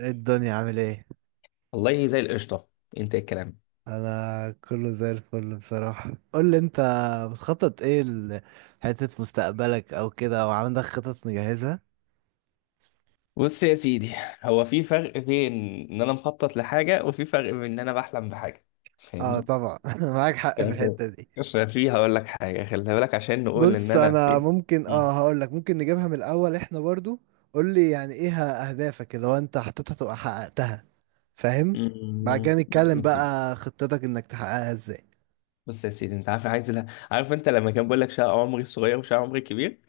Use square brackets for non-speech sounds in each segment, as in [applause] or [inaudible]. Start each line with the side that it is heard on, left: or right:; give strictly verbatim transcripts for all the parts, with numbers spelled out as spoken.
right: إيه الدنيا عامل ايه؟
left: والله زي القشطة. انت إيه الكلام؟
right: انا كله زي الفل بصراحة، قول لي انت بتخطط ايه لحتة مستقبلك او كده، او عندك خطط مجهزة؟
left: بص يا سيدي، هو في فرق بين ان انا مخطط لحاجة، وفي فرق بين ان انا بحلم بحاجة.
right: اه
left: فاهمني؟
right: طبعا، [laughs] معاك حق
left: ف-
right: في الحتة دي.
left: ففي هقول لك حاجة، خلي بالك، عشان نقول ان
right: بص،
left: انا
right: انا
left: في.
right: ممكن
left: مم.
right: اه هقول لك ممكن نجيبها من الاول احنا برضو. قول لي يعني ايه اهدافك اللي هو انت حطيتها تبقى حققتها؟ فاهم. بعد كده
left: مم. بص
right: نتكلم
left: يا سيدي
right: بقى خطتك انك تحققها ازاي.
left: بص يا سيدي انت عارف، عايز ل... عارف انت لما كان بيقول لك شقة عمري الصغير وشقة عمري الكبير؟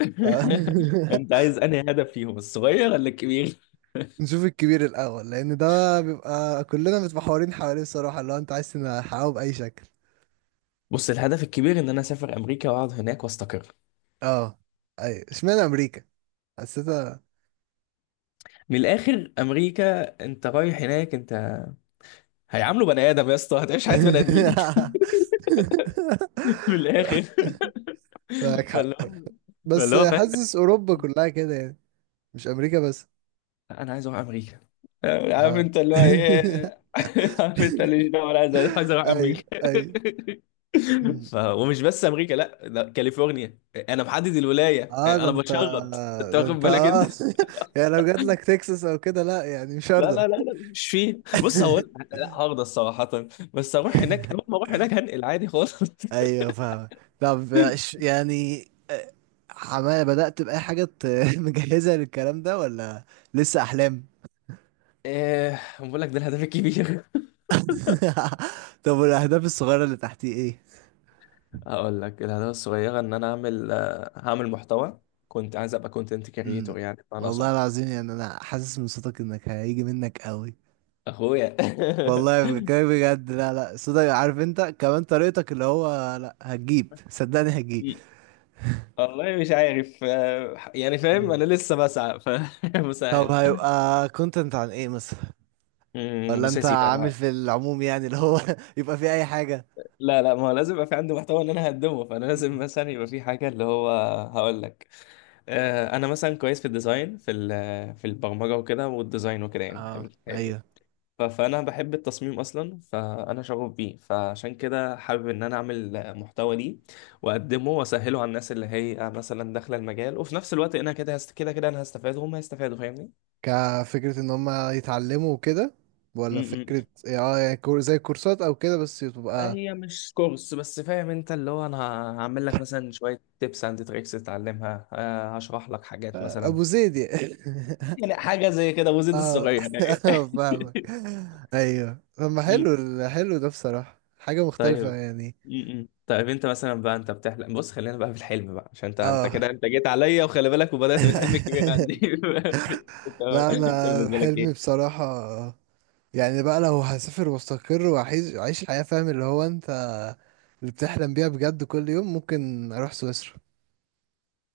left: [laughs] انت
right: [laughs]
left: عايز انهي هدف فيهم، الصغير ولا الكبير؟
right: نشوف الكبير الأول، لأن ده بيبقى كلنا متمحورين حواليه، الصراحة اللي هو أنت عايز تحققه بأي شكل.
left: بص، الهدف الكبير ان انا اسافر امريكا واقعد هناك واستقر.
right: اه. أيوة، اشمعنى أمريكا؟ حسيتها.
left: من الاخر، امريكا، انت رايح هناك، انت هيعاملوا بني ادم يا اسطى، هتعيش حياه بني ادمين.
right: [laughs]
left: [laughs] من الاخر.
right: معاك حق.
left: فاللي هو
right: بس
left: فاللي هو فاهم،
right: حاسس أوروبا كلها كده يعني، مش أمريكا بس.
left: انا عايز اروح امريكا. آه، عارف
right: اه
left: انت اللي هو
right: [laughs]
left: ايه [laughs] عارف انت اللي هو انا عايز عايز اروح
right: أيوة
left: امريكا.
right: أيوة.
left: [laughs]
right: مم.
left: ف... ومش بس امريكا، لا، ده كاليفورنيا. انا محدد الولايه،
right: اه، ده
left: انا
right: انت.
left: بتشرط، انت
right: ده
left: واخد
right: انت،
left: بالك انت؟
right: اه. [laughs] يعني لو جات لك تكساس او كده، لا يعني مش
left: لا
right: هرضى.
left: لا لا لا، مش فيه، بص هو لا، لا، هرضى الصراحه. بس اروح هناك، اول
right: [laughs]
left: ما اروح هناك هنقل عادي خالص. [laughs]
right: ايوه فاهم. طب إيش- يعني، آه، حماية بدأت بأي حاجة ت- [laughs] مجهزة للكلام ده ولا لسه أحلام؟
left: ايه، بقول لك ده الهدف الكبير.
right: [laughs] طب والأهداف الصغيرة اللي تحتي إيه؟
left: هقول لك الهدف الصغيرة، إن أنا أعمل آه، هعمل محتوى. كنت عايز أبقى كونتنت
right: مم.
left: كريتور يعني، أنا
right: والله
left: صح؟
right: العظيم يعني أنا حاسس من صوتك إنك هيجي منك قوي.
left: أخويا.
right: والله
left: [laughs]
right: بكلمك بجد، لا لا، صوتك، عارف أنت، كمان طريقتك اللي هو لا، هتجيب، صدقني هتجيب.
left: مم. والله مش عارف، آه، يعني فاهم،
right: مم.
left: أنا لسه بسعى،
right: طب
left: فمسهل. [laughs]
right: هيبقى كونتنت عن إيه مثلا؟
left: أمم،
right: ولا
left: بص يا
right: أنت
left: سيدي
right: عامل
left: أنا،
right: في العموم، يعني اللي هو [laughs] يبقى في أي حاجة؟
left: لا لا، ما هو لازم يبقى في عندي محتوى إن أنا هقدمه، فأنا لازم مثلا يبقى في حاجة اللي هو، هقول لك، آه، أنا مثلا كويس في الديزاين، في ال- في البرمجة وكده، والديزاين وكده يعني،
right: اه
left: فاهم؟
right: ايوه،
left: ف- فانا بحب التصميم اصلا، فانا شغوف بيه، فعشان كده حابب ان انا اعمل محتوى ليه واقدمه واسهله على الناس اللي هي مثلا داخله المجال. وفي نفس الوقت انا كده هست... كده كده انا هستفاد وهم هيستفادوا، فاهمني؟
right: كفكرة ان هم يتعلموا وكده،
left: م-
right: ولا
left: م- م.
right: فكرة إيه، اه يعني كور- زي كورسات او كده بس تبقى،
left: هي مش كورس بس، فاهم انت اللي هو، انا ه- هعمل لك مثلا شويه تيبس اند تريكس تتعلمها، آه، هشرح لك حاجات
right: آه،
left: مثلا،
right: ابو زيد يعني. [laughs]
left: يعني حاجه زي كده وزيد
right: اه
left: الصغير.
right: [laughs] فاهمك. ايوه، طب ما حلو
left: [laughs]
right: ال- حلو ده بصراحة، حاجة مختلفة
left: طيب.
right: يعني.
left: م- م. طيب انت مثلا بقى، انت بتحلم، بص خلينا بقى في الحلم بقى، عشان انت انت كده،
right: اه
left: انت جيت عليا، وخلي بالك، وبدأت بالحلم الكبير
right: [laughs]
left: عندي. [laughs] انت،
right: لا
left: انت
right: انا
left: بالنسبه لك
right: حلمي
left: ايه؟
right: بصراحة، يعني بقى لو هسافر واستقر واعيش أعيش الحياة، فاهم اللي هو انت اللي بتحلم بيها بجد كل يوم، ممكن اروح سويسرا.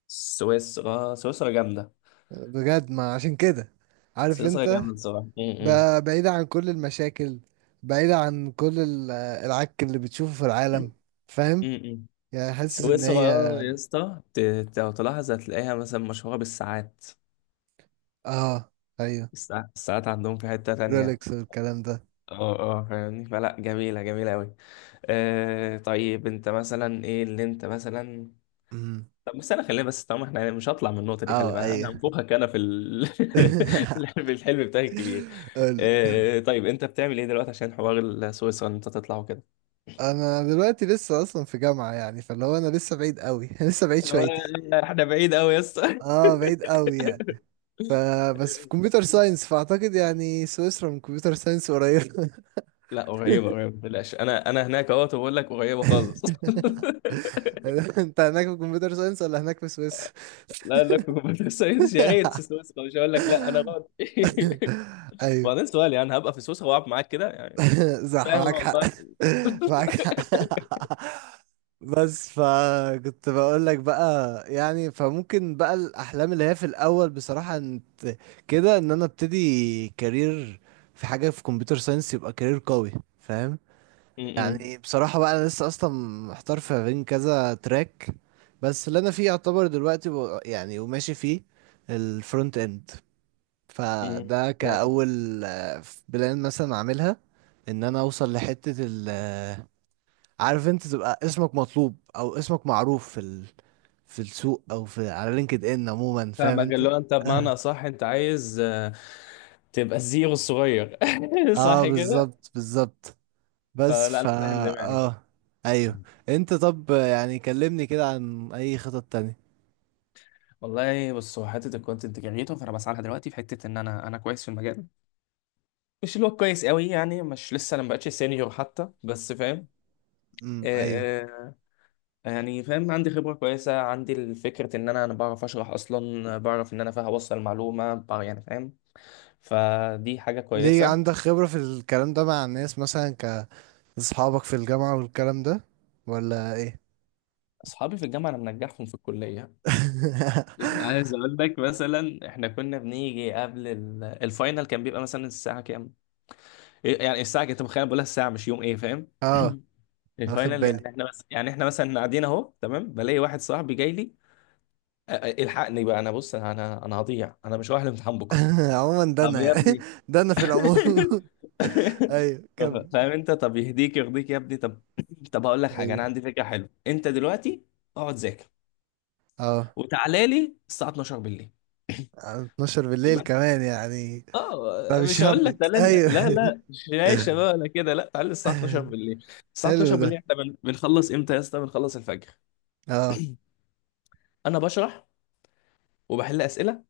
left: سويسرا، سويسرا جامده.
right: بجد، ما عشان كده، عارف
left: سويسرا
right: انت،
left: جامده بصراحه. م- م.
right: ب- بعيدة عن كل المشاكل، بعيدة عن كل ال- العك اللي بتشوفه في العالم، فاهم؟
left: م- م.
right: يعني حاسس ان هي.
left: سويسرا يا اسطى، ت- ت- لو تلاحظ هتلاقيها مثلا مشهوره بالساعات.
right: اه ايوه،
left: الساعات الساعات عندهم في حته تانية.
right: رولكس والكلام ده.
left: اه اه، فاهمني، فلا جميله جميله قوي. آه، طيب انت مثلا ايه اللي انت مثلا،
right: امم.
left: طب بس انا خلينا بس طالما احنا يعني مش هطلع من النقطه دي، خلي
right: اه
left: بالك انا
right: ايوه.
left: هنفوخك، انا في ال... [laughs] في الحلم
right: [laughs]
left: في الحلم بتاعي الكبير.
right: قولي.
left: آه، طيب انت بتعمل ايه دلوقتي عشان حوار سويسرا ان انت تطلع وكده؟
right: انا دلوقتي لسه اصلا في جامعة، يعني فاللي هو انا لسه بعيد قوي، [laughs] لسه بعيد
left: هو
right: شويتين.
left: احنا بعيد قوي يا اسطى.
right: اه، بعيد قوي يعني. فبس في كمبيوتر
left: [laughs]
right: ساينس، فاعتقد يعني سويسرا من كمبيوتر ساينس قريب.
left: لا، قريبه قريبه ما تقلقش، انا انا هناك اهوت وبقول لك قريبه خالص. [laughs]
right: [laughs] انت هناك في كمبيوتر ساينس ولا هناك في سويس؟ [laughs]
left: لا، انا كنت في سويسرا، يا ريت في سويسرا، مش هقول لك، لا انا غلط. [laughs]
right: ايوه
left: وبعدين سؤال يعني، هبقى في سويسرا واقعد معاك كده يعني؟
right: [laughs] صح،
left: فاهم
right: معاك حق.
left: والله.
right: [laughs] معاك
left: [laughs]
right: حق. [laughs] بس فكنت بقول لك بقى، يعني فممكن بقى الاحلام اللي هي في الاول بصراحة انت، كده ان انا ابتدي كارير في حاجة في كمبيوتر ساينس، يبقى كارير قوي، فاهم؟
left: م-
right: يعني بصراحة بقى أنا لسه أصلا محتار في بين كذا تراك. بس اللي أنا فيه يعتبر دلوقتي ب- يعني وماشي فيه، الفرونت إند.
left: م-
right: فده
left: م.
right: كأول آه، بلان مثلا أعملها، إن أنا أوصل لحتة ال عارف أنت، تبقى اسمك مطلوب أو اسمك معروف في ال في السوق أو في على لينكد إن عموما، فاهم
left: فاهمك، اللي
right: أنت؟
left: هو انت بمعنى
right: آه.
left: صح، انت عايز، آه، تبقى الزيرو الصغير. [laughs]
right: آه،
left: صح كده؟
right: بالظبط بالظبط. بس
left: فلا انا
right: فا
left: فاهم دماغك.
right: آه أيوه. أنت طب يعني كلمني كده عن أي خطط تانية.
left: والله بص، هو حته الكونتنت جنريتور فانا بسعى لها دلوقتي، في حته ان انا انا كويس في المجال، مش اللي هو كويس قوي يعني، مش لسه، انا ما بقتش سينيور حتى، بس فاهم.
right: امم ايوه.
left: آه، آه، يعني فاهم، عندي خبره كويسه، عندي الفكره ان انا انا بعرف اشرح اصلا، بعرف ان انا فاهم اوصل معلومه بع- يعني فاهم. فدي حاجه
right: ليه
left: كويسه.
right: عندك خبرة في الكلام ده مع الناس، مثلا ك اصحابك في الجامعة والكلام ده، ولا ايه؟
left: اصحابي في الجامعه انا منجحهم في الكليه. يعني
right: [laughs]
left: عايز اقول لك، مثلا احنا كنا بنيجي قبل ال- الفاينل، كان بيبقى مثلا الساعه كام؟ إيه يعني الساعه، كنت متخيل بقولها الساعه مش يوم، ايه فاهم.
right: اه،
left: [clears throat]
right: واخد
left: الفاينل
right: بالي.
left: يعني احنا، بس يعني احنا مثلا قاعدين اهو تمام، بلاقي واحد صاحبي جاي لي، أ- أ- الحقني بقى انا، بص انا انا هضيع، انا مش رايح الامتحان بكره.
right: [laughs] عموما ده
left: طب
right: انا
left: يا
right: يعني،
left: ابني.
right: [laughs] ده انا في العموم. [laughs] ايوه كمل.
left: [laughs] فاهم انت، طب يهديك يرضيك يا ابني، طب. طب هقول لك حاجه،
right: ايوه.
left: انا عندي فكره حلوه، انت دلوقتي اقعد ذاكر
right: اه.
left: وتعالى لي الساعه اتناشر بالليل.
right: اتناشر بالليل
left: [clears throat]
right: كمان يعني؟
left: اه،
right: فمش
left: مش هقول لك
right: همك،
left: تعالى لا
right: ايوه.
left: لا لا، مش يا شباب انا كده، لا تعالى الساعه اتناشر
right: [laughs]
left: بالليل. الساعه
right: حلو
left: اتناشر بالليل
right: ده.
left: احنا بن- بنخلص امتى يا اسطى؟ بنخلص الفجر.
right: اه.
left: انا بشرح، وبحل اسئله،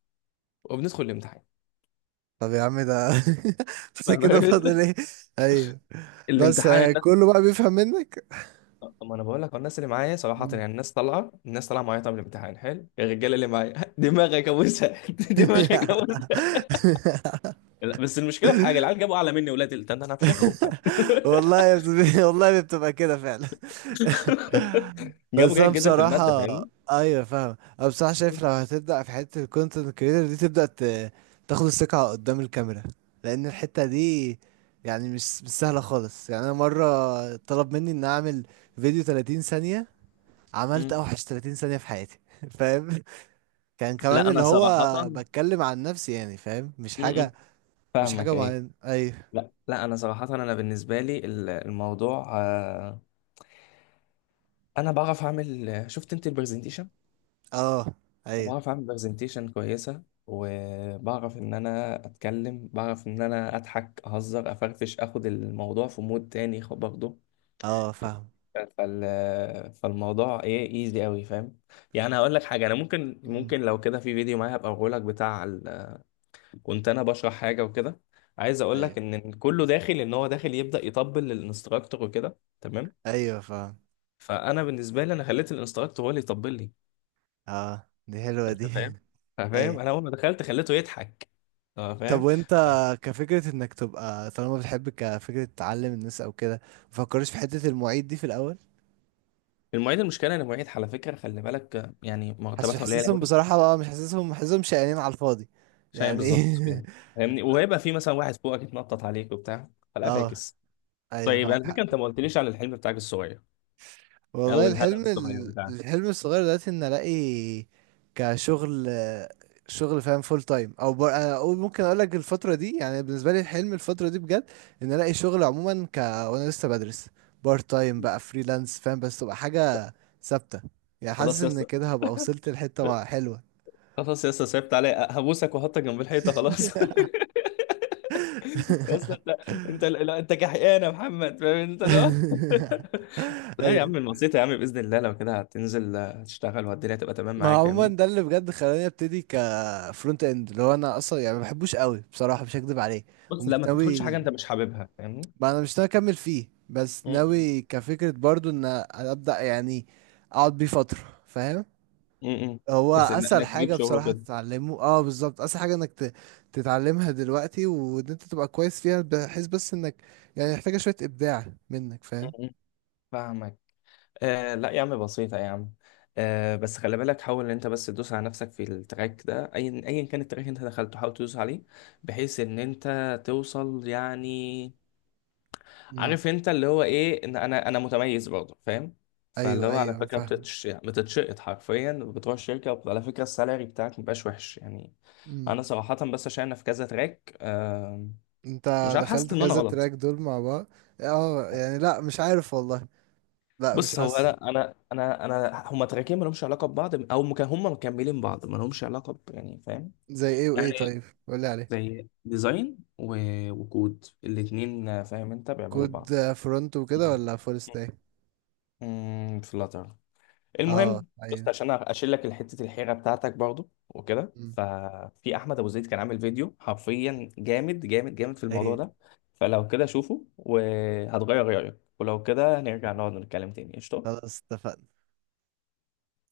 left: وبندخل الامتحان.
right: طب يا عم ده، [laughs] بس
left: فاهم
right: كده
left: أنت؟
right: فاضل ايه؟ ايوه. بس
left: الامتحان
right: يعني
left: الناس،
right: كله بقى بيفهم منك.
left: طب ما انا بقول لك، هو الناس اللي معايا صراحه، يعني الناس طالعه، الناس طالعه معايا، طب الامتحان حلو، الرجاله اللي معايا [laughs] دماغك ابوسها، [laughs] دماغك ابوسها.
right: [laughs]
left: لا، بس المشكله في حاجه، العيال جابوا اعلى مني، ولاد التاني انا هفشخهم.
right: والله بتبقى والله بتبقى كده فعلا. [laughs]
left: [laughs] جابوا
right: بس انا
left: جيد جدا في الماده،
right: بصراحة.
left: فاهمني.
right: ايوه فاهم. انا بصراحة شايف لو هتبدأ في حتة الكونتنت كريتور دي، تبدأ ت- تاخد الثقة قدام الكاميرا، لان الحتة دي يعني مش مش سهلة خالص. يعني انا مرة طلب مني ان اعمل فيديو ثلاثين ثانية، عملت
left: مم.
right: اوحش ثلاثين ثانية في حياتي. [laughs] فاهم؟ كان كمان
left: لا
right: اللي
left: انا
right: هو،
left: صراحه.
right: بتكلم عن نفسي يعني، فاهم، مش
left: مم.
right: حاجة، مش
left: فاهمك
right: حاجة
left: ايه.
right: معينة. ايوه.
left: لا لا، انا صراحه انا بالنسبه لي ال- الموضوع، آه، انا بعرف اعمل، شفت انت البرزنتيشن،
right: اه ايوه.
left: بعرف اعمل برزنتيشن كويسه، وبعرف ان انا اتكلم، بعرف ان انا اضحك اهزر افرفش اخد الموضوع في مود تاني خ- برضه.
right: اه فاهم.
left: ف- فال... فالموضوع ايه، ايزي قوي فاهم. يعني هقول لك حاجه، انا ممكن،
right: مم.
left: ممكن لو كده في فيديو معايا هبقى اقول لك بتاع ال. كنت انا بشرح حاجه وكده، عايز اقول
right: ايوه
left: لك ان كله داخل، ان هو داخل يبدا يطبل للانستراكتور وكده، تمام.
right: ايوه فاهم.
left: فانا بالنسبه لي انا خليت الانستراكتور هو اللي يطبل لي.
right: اه دي حلوة
left: انت
right: دي.
left: فاهم؟
right: [laughs]
left: فاهم،
right: ايوه
left: انا اول ما دخلت خليته يضحك. أه
right: طب
left: فاهم.
right: وانت،
left: ف-
right: كفكرة انك تبقى طالما بتحب كفكرة تعلم الناس او كده، مفكرش في حتة المعيد دي في الاول؟
left: المعيد، المشكله ان المعيد على فكره خلي بالك، آه، يعني
right: حاسس
left: مرتباتها قليله قوي.
right: حاسسهم بصراحة بقى، مش حاسسهم، حاسسهم شقيانين على الفاضي
left: شايف
right: يعني.
left: بالظبط كده، فاهمني، وهيبقى في مثلا واحد فوقك يتنطط عليك وبتاع،
right: [laughs]
left: فلا
right: اه
left: فاكس.
right: ايوه،
left: طيب على
right: معاك.
left: فكره انت ما قلتليش عن الحلم بتاعك الصغير، او
right: والله
left: الهدف
right: الحلم
left: الصغير
right: ال-
left: بتاعك.
right: الحلم الصغير دلوقتي ان الاقي كشغل، شغل فاهم، فول تايم او بر... اقول ممكن اقول لك الفتره دي، يعني بالنسبه لي الحلم الفتره دي بجد، ان الاقي شغل عموما ك وانا لسه بدرس بارت تايم بقى فريلانس، فاهم؟ بس تبقى حاجه ثابته، يعني حاسس
left: خلاص يا
right: ان
left: اسطى،
right: كده هبقى وصلت لحته مع- حلوه.
left: خلاص يا اسطى سيبت عليا، هبوسك وأحطك جنب الحيطه خلاص. [laughs] يا اسطى انت، انت لا، انت كحيان يا محمد، فاهم انت؟ لا
right: [laughs]
left: لا يا
right: ايوه،
left: عم، الوسيطة يا عم، بإذن الله لو كده هتنزل، آه، تشتغل والدنيا تبقى تمام
right: ما
left: معاك،
right: عموما
left: فاهمني.
right: ده اللي بجد خلاني ابتدي كفرونت اند، اللي هو انا اصلا يعني ما بحبوش قوي بصراحه، مش هكدب عليه.
left: بص
right: ومش
left: لا، ما تدخلش حاجة
right: ناوي،
left: أنت مش حاببها، فاهمني.
right: ما انا مش ناوي اكمل فيه، بس
left: م-م.
right: ناوي كفكرة برضو ان ابدأ يعني، اقعد بيه فترة، فاهم؟
left: م-م.
right: هو
left: بس إن-
right: اسهل
left: إنك تجيب
right: حاجة
left: شغل
right: بصراحة
left: وكده.
right: تتعلمه. اه، بالظبط، اسهل حاجة انك ت- تتعلمها دلوقتي وان انت تبقى كويس فيها، بحيث بس انك يعني محتاجة شوية ابداع منك، فاهم؟
left: م-م. فاهمك. آه لا يا عم بسيطة يا عم. آه بس خلي بالك، حاول إن أنت بس تدوس على نفسك في التراك ده، أيا أيا كان التراك اللي أنت دخلته حاول تدوس عليه بحيث إن أنت توصل يعني،
right: امم
left: عارف انت اللي هو ايه، ان انا انا متميز برضه فاهم. فاللي
right: ايوه.
left: هو على
right: ايوه
left: فكره
right: فاهم.
left: بتتش... يعني بتتشقط حرفيا، بتروح الشركه على فكره السالري بتاعك مبقاش وحش يعني. انا
right: امم
left: صراحه بس عشان انا في كذا تراك، آم، مش
right: انت
left: عارف، حاسس
right: دخلت
left: ان انا
right: كذا تراك
left: غلط.
right: دول مع بعض. اه يعني، لا مش عارف والله. لا مش
left: بص، هو
right: حاسس.
left: انا انا انا انا هما تراكين ما لهمش علاقه ببعض، او مك... هما مكملين بعض ما لهمش علاقه ب، يعني فاهم.
right: زي ايه وايه،
left: يعني
right: طيب قولي عليه.
left: زي ديزاين و، وكود، الاتنين آه، فاهم انت بيعملوا
right: كود
left: بعض.
right: فرونت وكده، ولا فول ستاك؟
left: امم، فلاتر،
right: اه
left: المهم، بص
right: ايوه.
left: عشان اشيل لك حته الحيره بتاعتك برضو وكده،
right: مم.
left: ففي احمد ابو زيد كان عامل فيديو حرفيا جامد جامد جامد في الموضوع
right: ايوه
left: ده، فلو كده شوفه وهتغير رايك، ولو كده نرجع نقعد نتكلم تاني، قشطه.
right: خلاص اتفقنا.